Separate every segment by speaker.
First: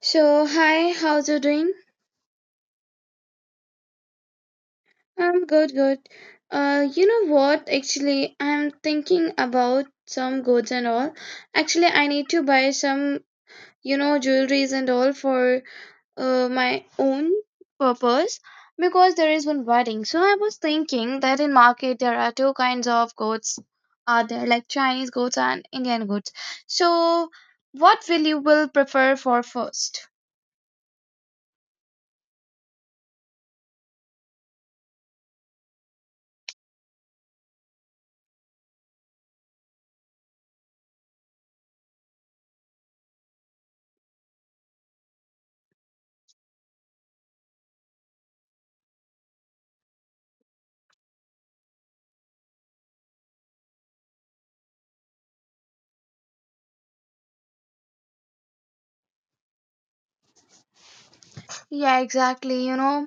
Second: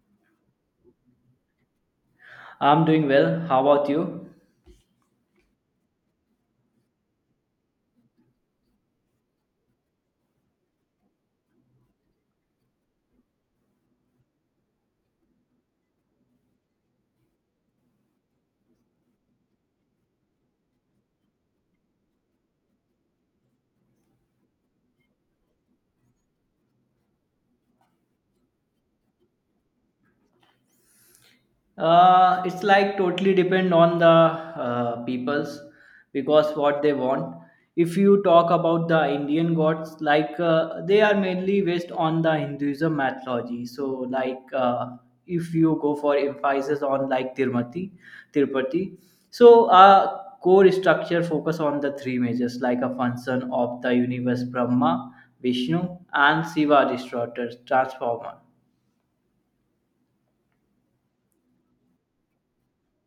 Speaker 1: So, hi, how's you doing?
Speaker 2: I'm doing well. How about you?
Speaker 1: I'm good, good. You know what? Actually, I'm thinking about some goods and all. Actually, I need to buy some, jewelries and all for my own purpose because there is one wedding. So, I was thinking that in market there are two kinds of goods. Are there like Chinese goods and Indian goods? So, what will you will prefer for first?
Speaker 2: It's like totally depend on the peoples because what they want. If you talk about the Indian gods, like they are mainly based on the Hinduism mythology. So, if you go for emphasis on like Tirumati, Tirupati, so core structure focus on the three majors like a function of the universe Brahma, Vishnu, and Shiva distorted transformer.
Speaker 1: Yeah, exactly. You know,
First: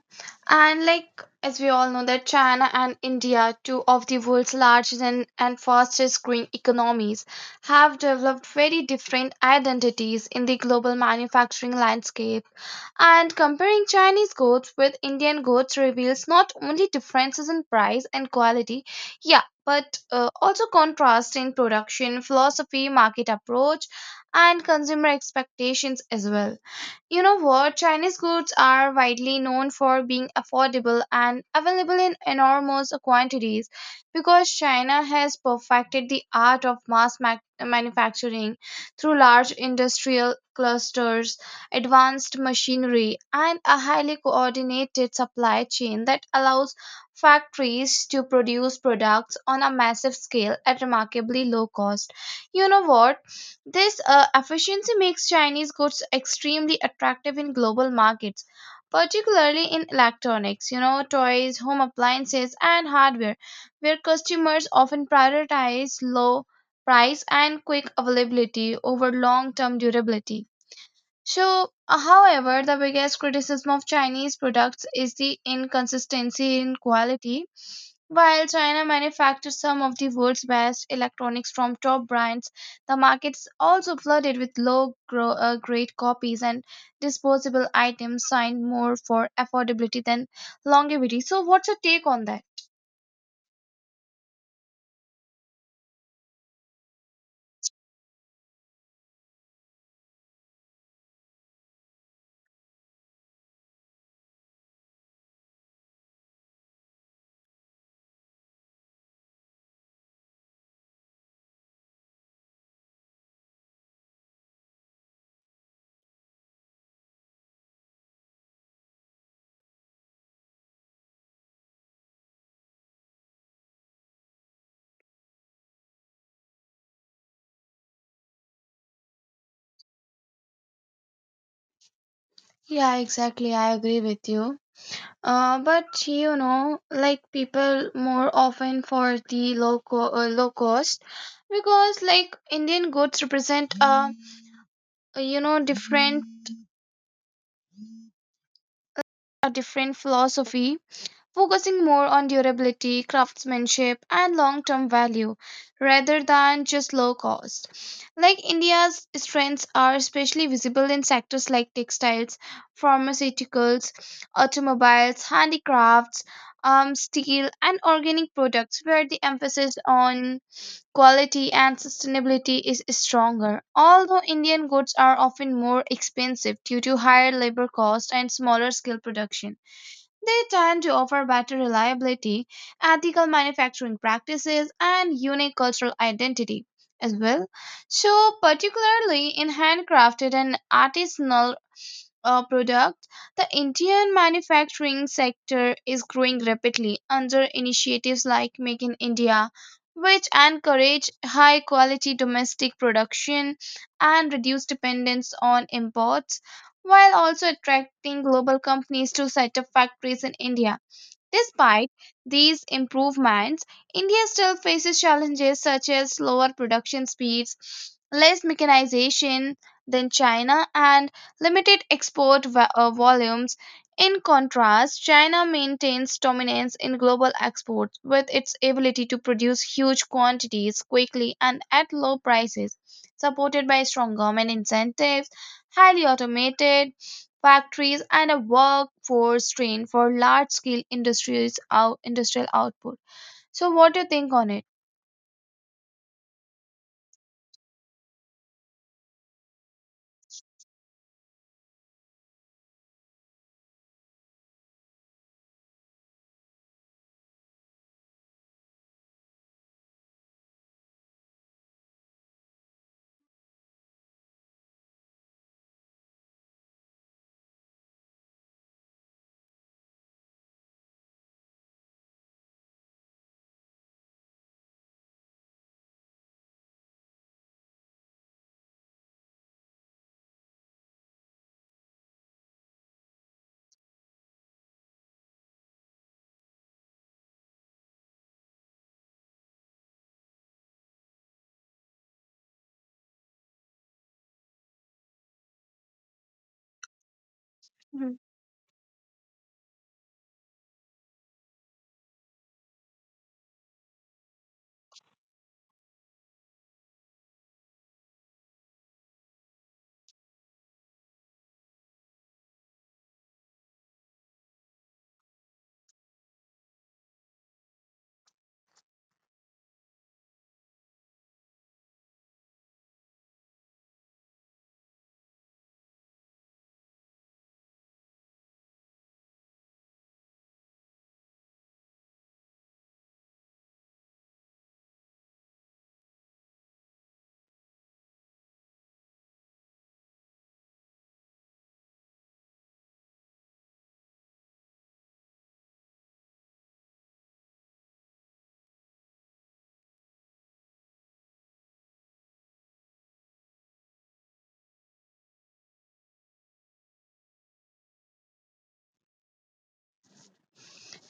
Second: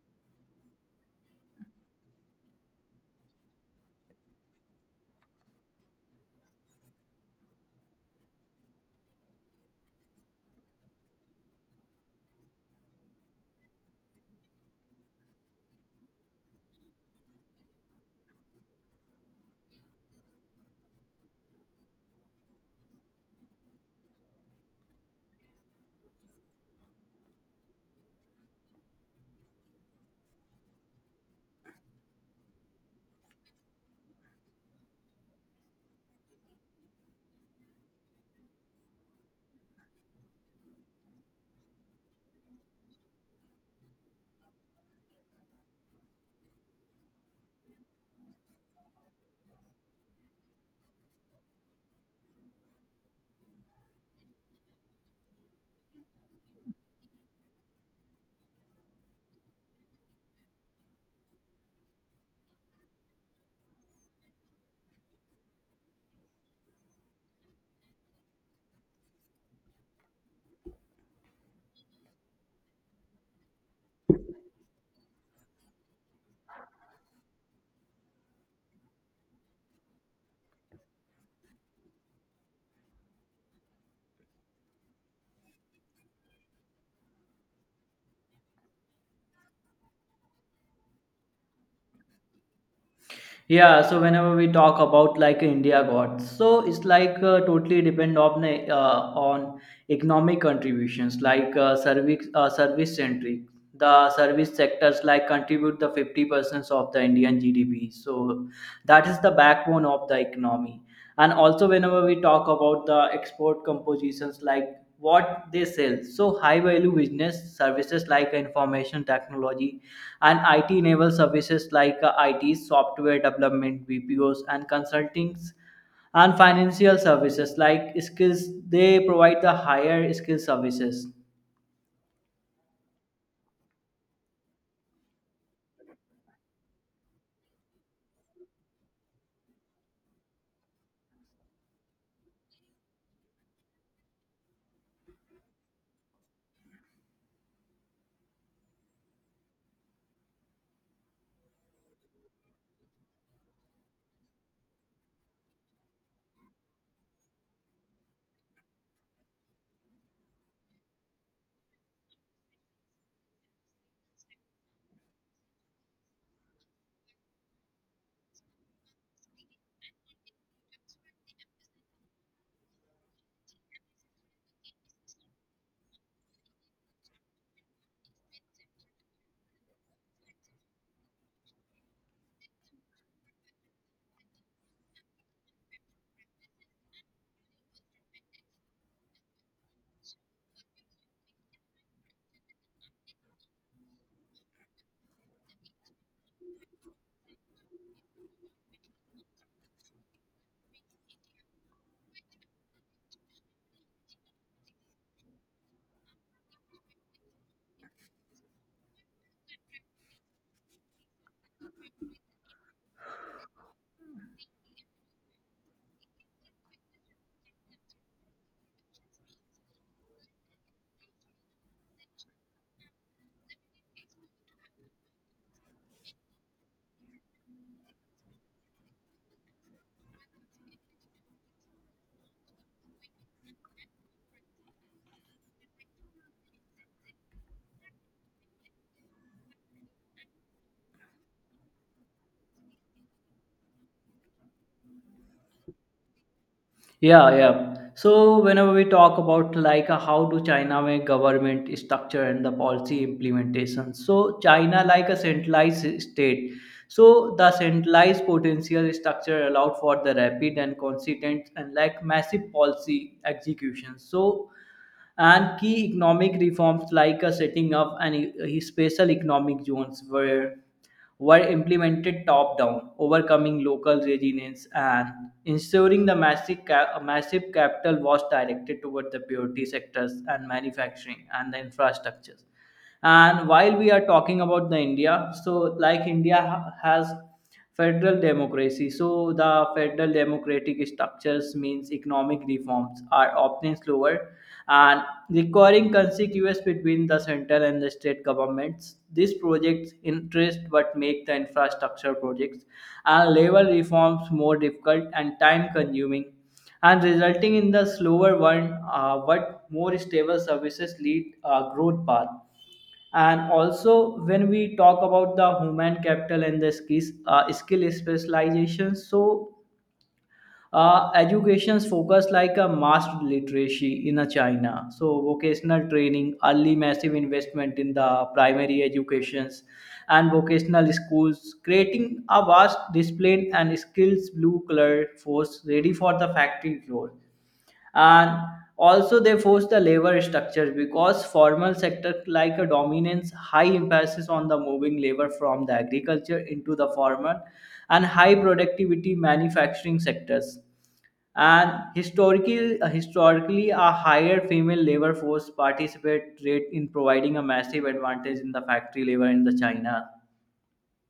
Speaker 1: and like as we all know that China and India, two of the world's largest and fastest growing economies, have developed very different identities in the global manufacturing landscape. And comparing Chinese goods with Indian goods reveals not only differences in price and quality, yeah, but also contrast in production, philosophy, market approach, and consumer expectations as well. You know what? Chinese goods are widely known for being affordable and available in enormous quantities because China has perfected the art of manufacturing through large industrial clusters, advanced machinery, and a highly coordinated supply chain that allows factories to produce products on a massive scale at remarkably low cost. You know what? This efficiency makes Chinese goods extremely attractive in global markets, particularly in electronics, you know, toys, home appliances, and hardware, where customers often prioritize low price and quick availability over long term durability. So, however, the biggest criticism of Chinese products is the inconsistency in quality. While China manufactures some of the world's best electronics from top brands, the market's also flooded with grade copies and disposable items signed more for affordability than longevity. So, what's your take on that?
Speaker 2: Yeah, so whenever we talk about like India got, so it's like totally depend on on economic contributions like service centric. The service sectors like contribute the 50% of the Indian GDP, so that is the backbone of the economy. And also whenever we talk about the export compositions, like what they sell, so high value business services like information technology and IT enabled services like IT, software development, BPOs, and consultings, and financial services like skills. They provide the higher skill services.
Speaker 1: Yeah, exactly. I agree with you. But you know, like people more often for the low cost because like Indian goods represent a you know different a different philosophy focusing more on durability, craftsmanship, and long term value rather than just low cost. Like India's strengths are especially visible in sectors like textiles, pharmaceuticals, automobiles, handicrafts, steel, and organic products, where the emphasis on quality and sustainability is stronger. Although Indian goods are often more expensive due to higher labor cost and smaller scale production. They tend to offer better reliability, ethical manufacturing practices, and unique cultural identity as well. So, particularly in handcrafted and artisanal products, the Indian manufacturing sector is growing rapidly under initiatives like Make in India, which encourage high quality domestic production and reduce dependence on imports while also attracting global companies to set up factories in India. Despite these improvements, India still faces challenges such as slower production speeds, less mechanization than China, and volumes. In contrast, China maintains dominance in global exports with its ability to produce huge quantities quickly and at low prices, supported by strong government incentives, highly automated factories, and a workforce trained for large scale industries out, industrial output. So, what do you think on it?
Speaker 2: Yeah, yeah. So whenever we talk about how do China make government structure and the policy implementation, so China like a centralized state. So the centralized potential structure allowed for the rapid and consistent and like massive policy execution. So and key economic reforms like setting up an special economic zones were implemented top down, overcoming local resilience and ensuring the massive capital was directed toward the priority sectors and manufacturing and the infrastructures. And while we are talking about the India, so like India has federal democracy, so the federal democratic structures means economic reforms are often slower and requiring conspicuous between the central and the
Speaker 1: Mhm.
Speaker 2: state governments. These projects interest but make the infrastructure projects and labor reforms more difficult and time consuming and resulting in the slower one, but more stable services lead growth path. And also when we talk about the human capital and the skills skill specialization, so education's focus like a mass literacy in a China, so vocational training early massive investment in the primary educations and vocational schools creating a vast discipline and skills blue collar force ready for the factory floor. And also they force the labor structures because formal sector like a dominance high emphasis on the moving labor from the agriculture into the formal and high productivity manufacturing sectors. And historically, a higher female labor force participate rate in providing a massive advantage in the factory labor in the China.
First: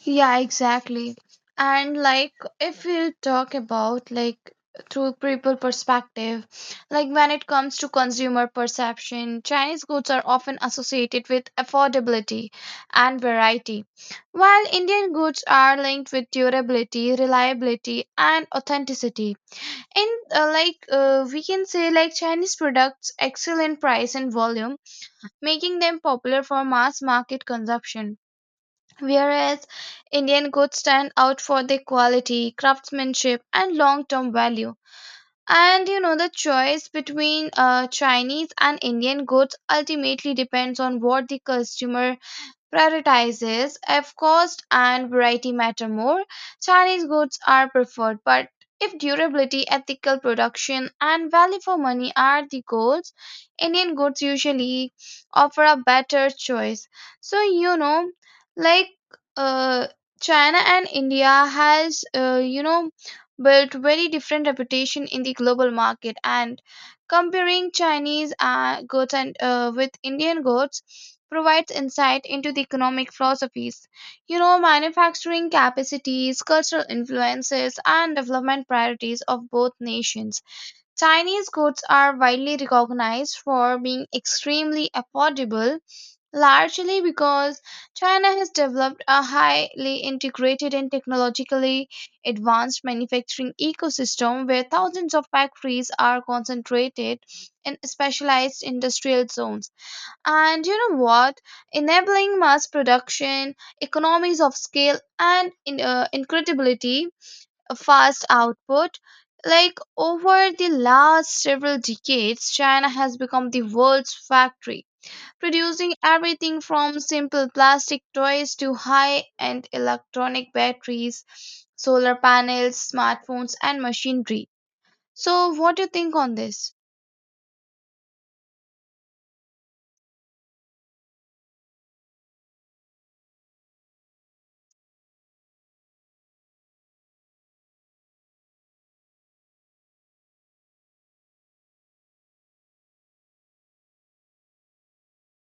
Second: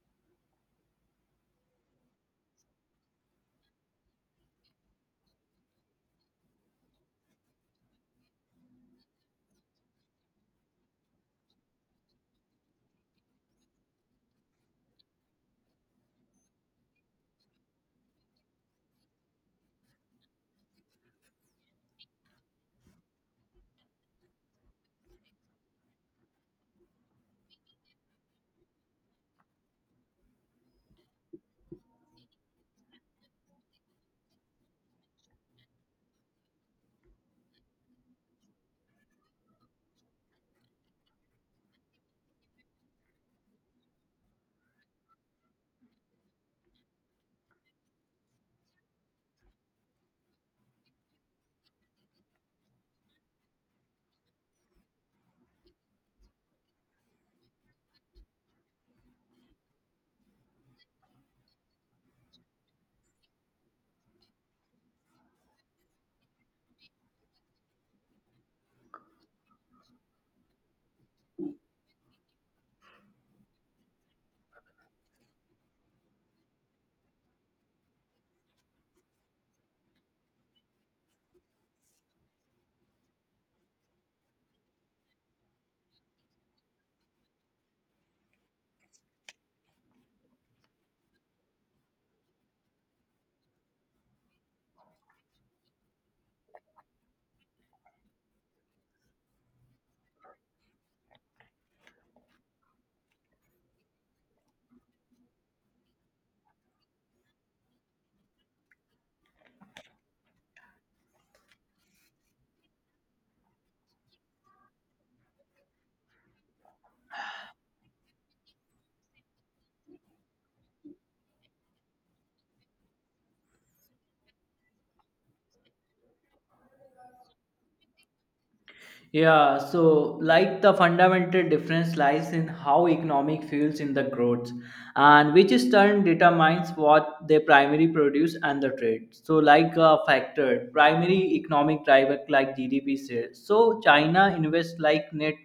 Speaker 1: Yeah, exactly. And like if you talk about like through people perspective, like when it comes to consumer perception, Chinese goods are often associated with affordability and variety, while Indian goods are linked with durability, reliability, and authenticity. And we can say, like Chinese products excel in price and volume, making them popular for mass market consumption. Whereas Indian goods stand out for their quality, craftsmanship, and long term value. And you know, the choice between Chinese and Indian goods ultimately depends on what the customer prioritizes if cost and variety matter more, Chinese goods are preferred, but if durability, ethical production, and value for money are the goals, Indian goods usually offer a better choice. So you know, like uh, China and India has built very different reputation in the global market, and comparing Chinese goods and with Indian goods provides insight into the economic philosophies. You know, manufacturing capacities, cultural influences, and development priorities of both nations. Chinese goods are widely recognized for being extremely affordable largely because China has developed a highly integrated and technologically advanced manufacturing ecosystem where thousands of factories are concentrated in specialized industrial zones. And you know what? Enabling mass production, economies of scale, and incredibility, a fast output. Like over the last several decades, China has become the world's factory producing everything from simple plastic toys to high end electronic batteries, solar panels, smartphones, and machinery. So, what do you think on this?
Speaker 2: Yeah, so like the fundamental difference lies in how economic fuels in the growth and which is turn determines what they primary produce and the trade, so like a factor primary economic driver like GDP says. So China invests like net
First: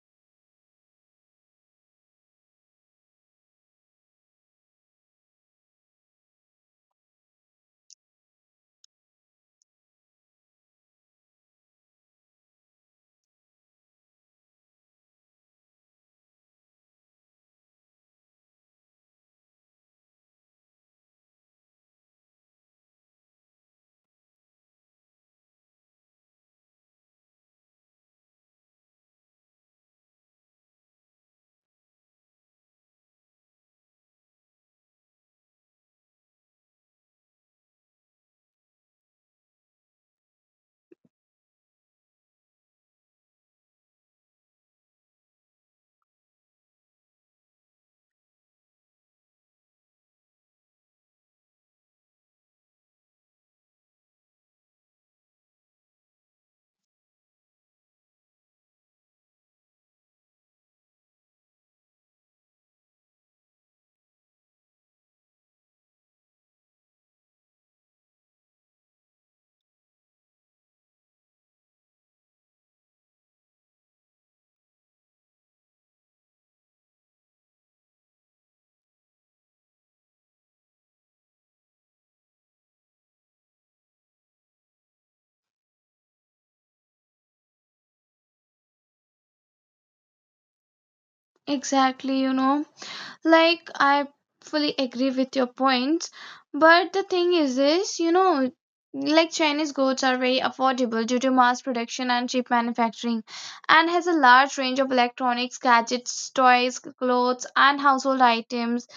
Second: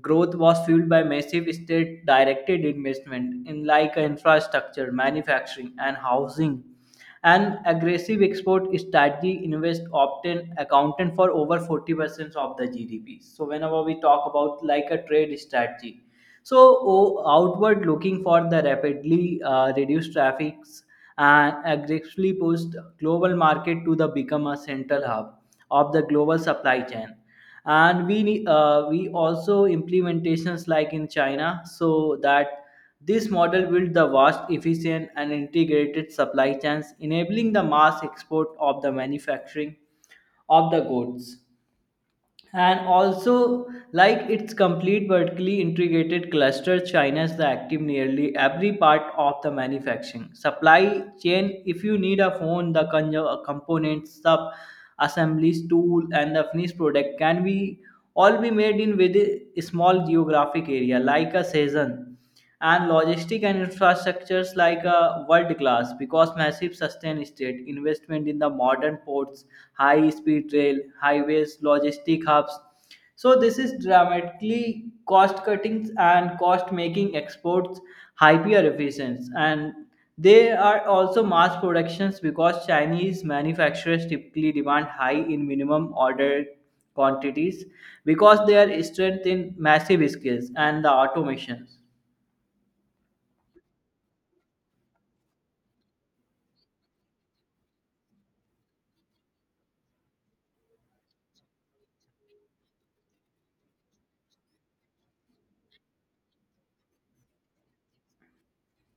Speaker 2: growth was fueled by massive state-directed investment in like infrastructure, manufacturing, and housing. An aggressive export strategy invest often accounted for over 40% of the GDP. So whenever we talk about like a trade strategy, so, outward looking for the rapidly reduced traffics and aggressively pushed global market to the become a central hub of the global supply chain. And we we also implementations like in China, so that this model built the vast, efficient, and integrated supply chains, enabling the mass export of the manufacturing of the goods. And also like its complete vertically integrated cluster, China is the active nearly every part of the manufacturing supply chain. If you need a phone, the components, sub assemblies, tool, and the finished product can be all be made in within a small geographic area like a season. And logistic and infrastructures like world class because massive sustained state investment in the modern ports, high speed rail, highways, logistic hubs. So this is dramatically cost cutting and cost making exports hyper efficient. And they are also mass productions because Chinese manufacturers typically demand high in minimum order quantities because they are strength in massive scales and the automations.
Speaker 1: Exactly, you know. Like, I fully agree with your points. But the thing is, this you know, like Chinese goods are very affordable due to mass production and cheap manufacturing, and has a large range of electronics, gadgets, toys, clothes, and household items.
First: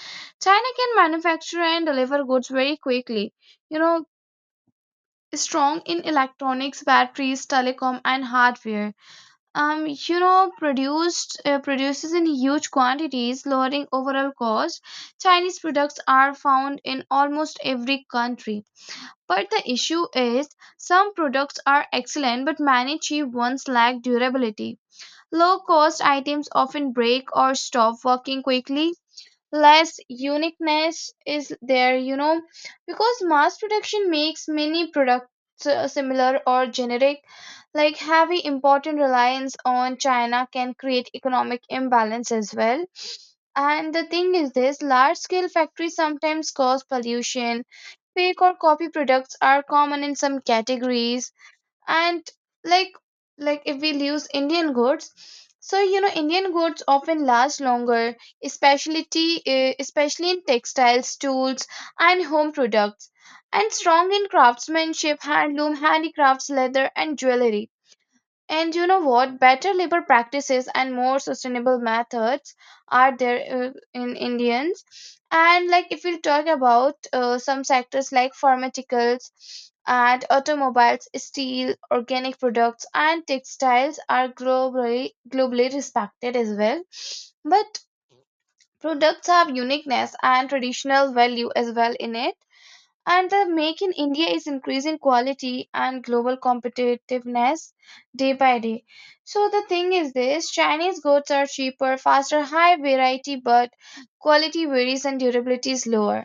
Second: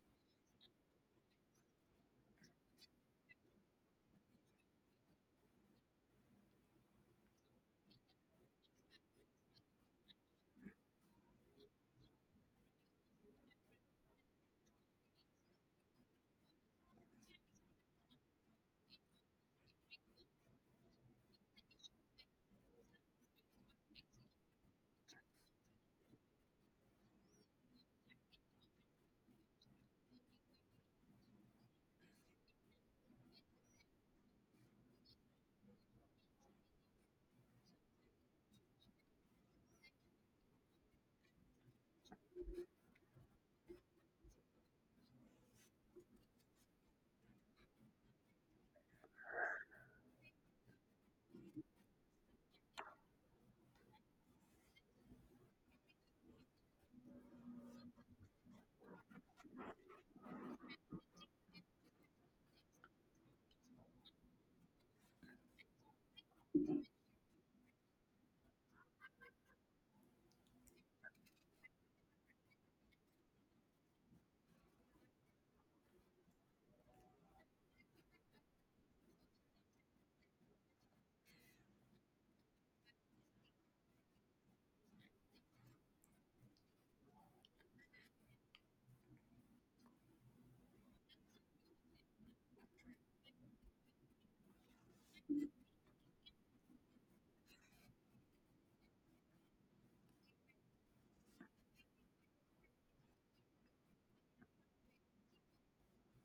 Speaker 1: China can manufacture and deliver goods very quickly. You know, strong in electronics, batteries, telecom, and hardware, you know, produced produces in huge quantities, lowering overall cost. Chinese products are found in almost every country. But the issue is some products are excellent, but many cheap ones lack durability. Low cost items often break or stop working quickly, less uniqueness is there, you know, because mass production makes many products similar or generic. Like heavy important reliance on China can create economic imbalance as well, and the thing is this large scale factories sometimes cause pollution, fake or copy products are common in some categories. And like like if we use Indian goods, so you know Indian goods often last longer, especially in textiles, tools, and home products, and strong in craftsmanship, handloom, handicrafts, leather, and jewelry. And you know what? Better labor practices and more sustainable methods are there in Indians. And like if we talk about some sectors like pharmaceuticals and automobiles, steel, organic products, and textiles are globally respected as well. But products have uniqueness and traditional value as well in it, and the Make in India is increasing quality and global competitiveness day by day. So the thing is this Chinese goods are cheaper, faster, high variety, but quality varies and durability is lower.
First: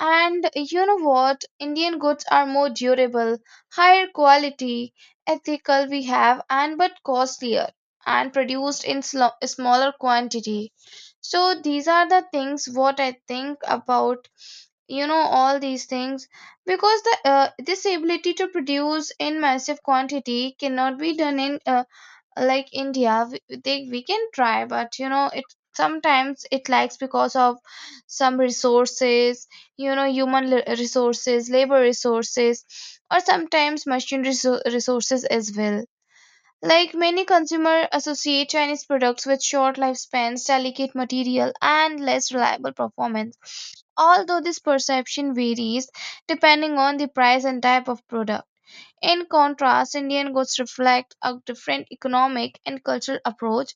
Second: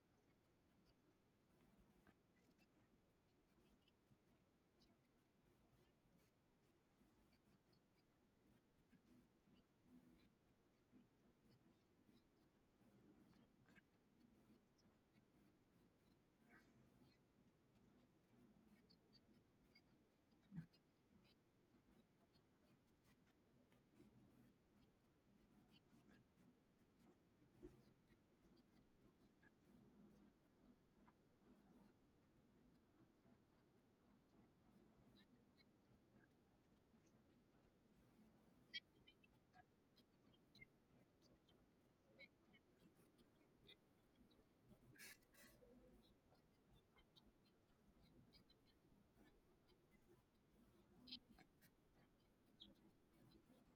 Speaker 1: And you know what? Indian goods are more durable, higher quality, ethical we have, and but costlier and produced in smaller quantity. So these are the things what I think about, you know, all these things, because the this ability to produce in massive quantity cannot be done in like India we, they, we can try, but you know it, sometimes it lacks because of some resources, you know, resources, labor resources, or sometimes machine resources as well. Like many consumers associate Chinese products with short lifespans, delicate material, and less reliable performance. Although this perception varies depending on the price and type of product. In contrast, Indian goods reflect a different economic and cultural approach,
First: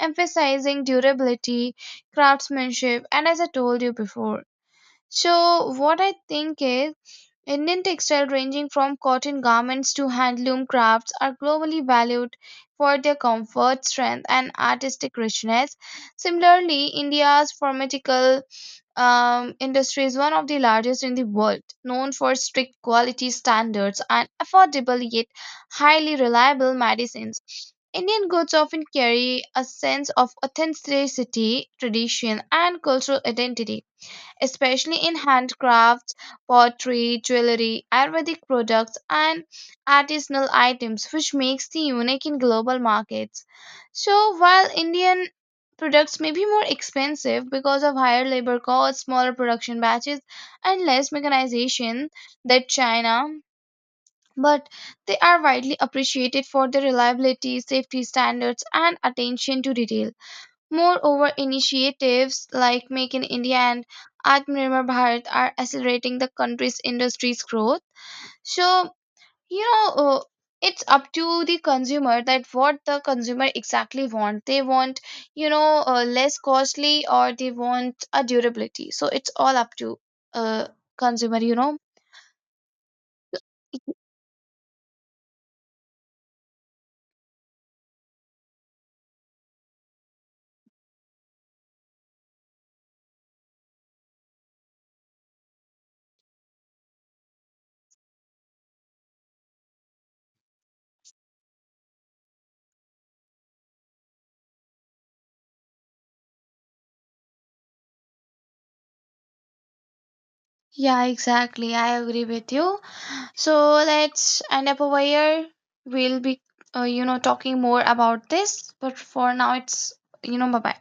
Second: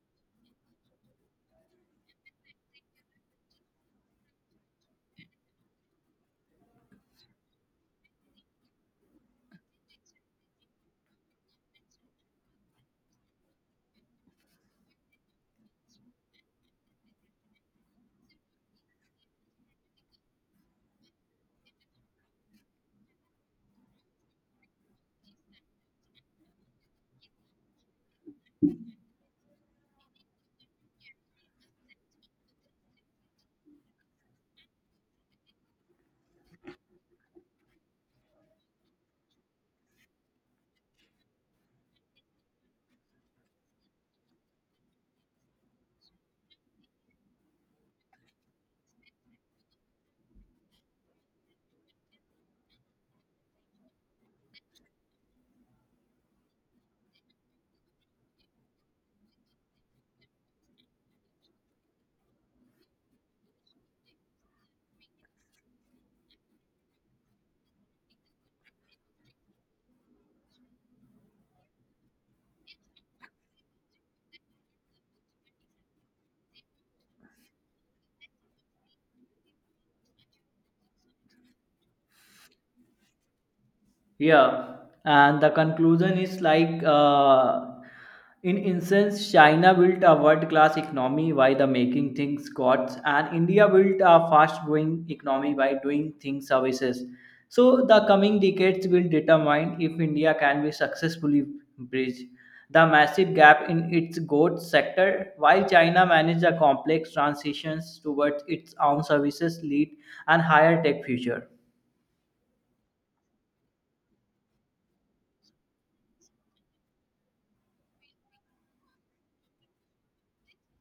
Speaker 1: emphasizing durability, craftsmanship, and as I told you before. So, what I think is Indian textiles ranging from cotton garments to handloom crafts are globally valued for their comfort, strength, and artistic richness. Similarly, India's pharmaceutical industry is one of the largest in the world, known for strict quality standards and affordable yet highly reliable medicines. Indian goods often carry a sense of authenticity, tradition, and cultural identity, especially in handcrafts, pottery, jewelry, Ayurvedic products, and artisanal items, which makes the unique in global markets. So, while Indian products may be more expensive because of higher labor costs, smaller production batches, and less mechanization than China, but they are widely appreciated for their reliability, safety standards, and attention to detail. Moreover, initiatives like Make in India and Atmanirbhar Bharat are accelerating the country's industry's growth. So, you know, uh, it's up to the consumer that what the consumer exactly want. They want less costly or they want a durability. So it's all up to uh, consumer, you know.
Speaker 2: Yeah, and the conclusion is in essence, China built a world-class economy by the making things goods, and India built a fast-growing economy by doing things services. So the coming decades will determine if India can be successfully bridge the massive gap in its goods sector, while China managed the complex transitions towards its own services lead and higher tech
Speaker 1: Yeah,
Speaker 2: future.
Speaker 1: exactly. I agree with you. So let's end up over here. We'll be talking more about this. But for now, it's bye bye.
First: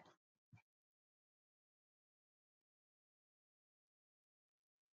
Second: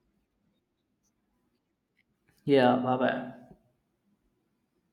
Speaker 2: Yeah, bye bye.